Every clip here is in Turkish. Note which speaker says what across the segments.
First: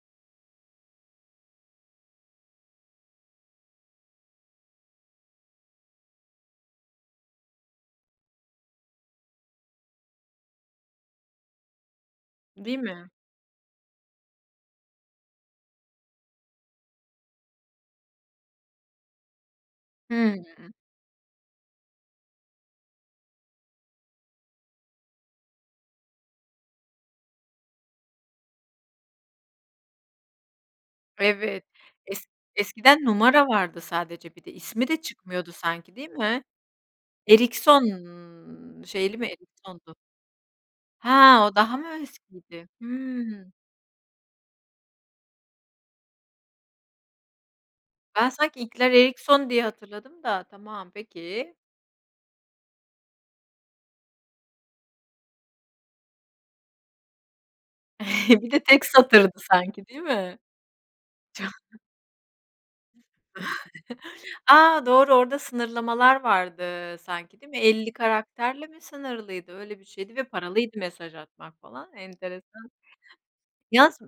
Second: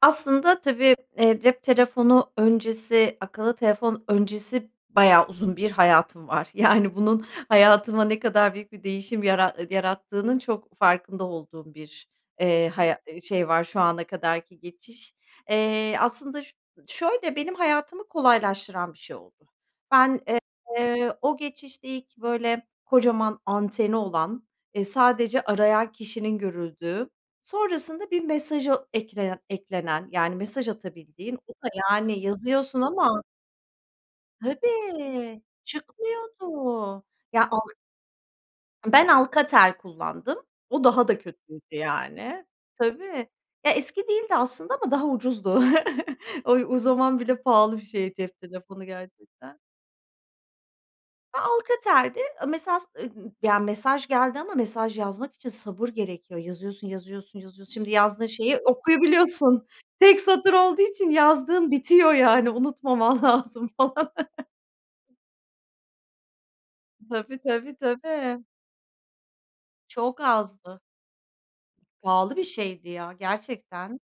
Speaker 1: Aslında tabii, eee, cep telefonu öncesi, akıllı telefon öncesi bayağı uzun bir hayatım var. Yani bunun hayatıma ne kadar büyük bir değişim yara eee, yarattığının çok farkında olduğum bir, eee,
Speaker 2: Değil
Speaker 1: haya
Speaker 2: mi?
Speaker 1: eee, şey var, şu ana kadar ki geçiş. Eee, aslında ş şöyle, benim hayatımı kolaylaştıran bir şey oldu. Ben,
Speaker 2: Hımm.
Speaker 1: eee, o geçişte ilk böyle, kocaman anteni olan, eee, sadece arayan kişinin görüldüğü, sonrasında bir mesaja eklenen eklenen, yani mesaj atabildiğin, o
Speaker 2: Evet,
Speaker 1: da yani
Speaker 2: es
Speaker 1: yazıyorsun
Speaker 2: eskiden
Speaker 1: ama
Speaker 2: numara vardı sadece bir de. İsmi de
Speaker 1: Tabii
Speaker 2: çıkmıyordu sanki, değil mi?
Speaker 1: çıkmıyordu. Ya al
Speaker 2: Erikson,
Speaker 1: Ben
Speaker 2: şeyli mi
Speaker 1: Alcatel
Speaker 2: Erikson'du?
Speaker 1: kullandım, o daha
Speaker 2: He,
Speaker 1: da
Speaker 2: o
Speaker 1: kötüydü
Speaker 2: daha mı
Speaker 1: yani.
Speaker 2: eskiydi?
Speaker 1: Tabii.
Speaker 2: Hımm.
Speaker 1: Ya eski değildi aslında ama daha ucuzdu. O, o, zaman bile pahalı bir şey
Speaker 2: Ben
Speaker 1: cep
Speaker 2: sanki
Speaker 1: telefonu
Speaker 2: ilkler Erikson
Speaker 1: gerçekten.
Speaker 2: diye hatırladım da, tamam,
Speaker 1: Ya
Speaker 2: peki.
Speaker 1: Alcatel'di. Mesaj, eee, ya mesaj geldi ama mesaj yazmak için sabır gerekiyor. Yazıyorsun, yazıyorsun, yazıyorsun. Şimdi yazdığın
Speaker 2: Bir
Speaker 1: şeyi
Speaker 2: de tek satırdı
Speaker 1: okuyabiliyorsun.
Speaker 2: sanki değil
Speaker 1: Tek
Speaker 2: mi?
Speaker 1: satır olduğu için
Speaker 2: Ço
Speaker 1: yazdığın bitiyor yani. Unutmaman lazım falan.
Speaker 2: A, doğru orada sınırlamalar vardı
Speaker 1: Tabii,
Speaker 2: sanki değil mi?
Speaker 1: tabii,
Speaker 2: 50
Speaker 1: tabii.
Speaker 2: karakterle mi sınırlıydı? Öyle bir şeydi
Speaker 1: Çok
Speaker 2: ve paralıydı
Speaker 1: azdı.
Speaker 2: mesaj atmak falan,
Speaker 1: Pahalı bir
Speaker 2: enteresan.
Speaker 1: şeydi ya,
Speaker 2: Yaz
Speaker 1: gerçekten.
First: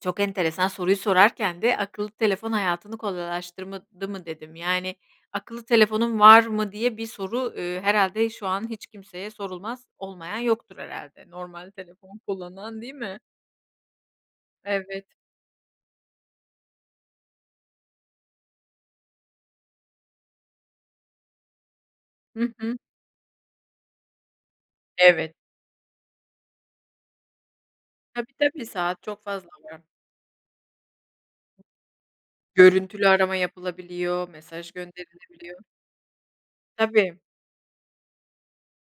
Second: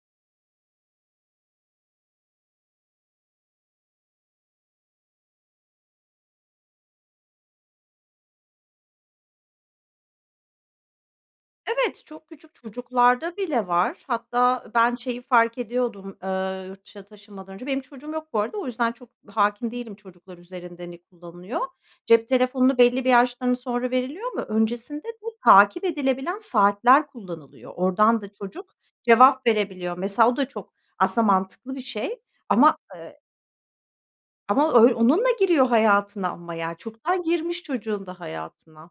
Speaker 2: Çok enteresan soruyu sorarken de akıllı telefon hayatını kolaylaştırmadı mı dedim. Yani, akıllı telefonun var mı diye bir soru, eee, herhâlde şu an hiç kimseye sorulmaz. Olmayan yoktur herhâlde. Normal
Speaker 1: Evet,
Speaker 2: telefon
Speaker 1: çok küçük
Speaker 2: kullanan değil mi?
Speaker 1: çocuklarda bile var. Hatta ben
Speaker 2: Evet.
Speaker 1: şeyi fark ediyordum. Eee, yurt dışına taşınmadan önce. Benim çocuğum yok bu arada o yüzden çok hâkim değilim çocuklar üzerinde hani ne kullanılıyor. Cep
Speaker 2: Hı hı.
Speaker 1: telefonunu belli bir yaştan sonra veriliyor ama öncesinde de
Speaker 2: Evet.
Speaker 1: takip edilebilen saatler kullanılıyor. Oradan da
Speaker 2: Tabii tabii,
Speaker 1: çocuk
Speaker 2: saat çok
Speaker 1: cevap
Speaker 2: fazla var.
Speaker 1: verebiliyor. Mesela o da çok aslında mantıklı bir şey ama,
Speaker 2: Görüntülü
Speaker 1: eee.
Speaker 2: arama yapılabiliyor, mesaj
Speaker 1: Ama öy onunla
Speaker 2: gönderilebiliyor.
Speaker 1: giriyor hayatına ama yani
Speaker 2: Tabii.
Speaker 1: çoktan girmiş çocuğun da hayatına.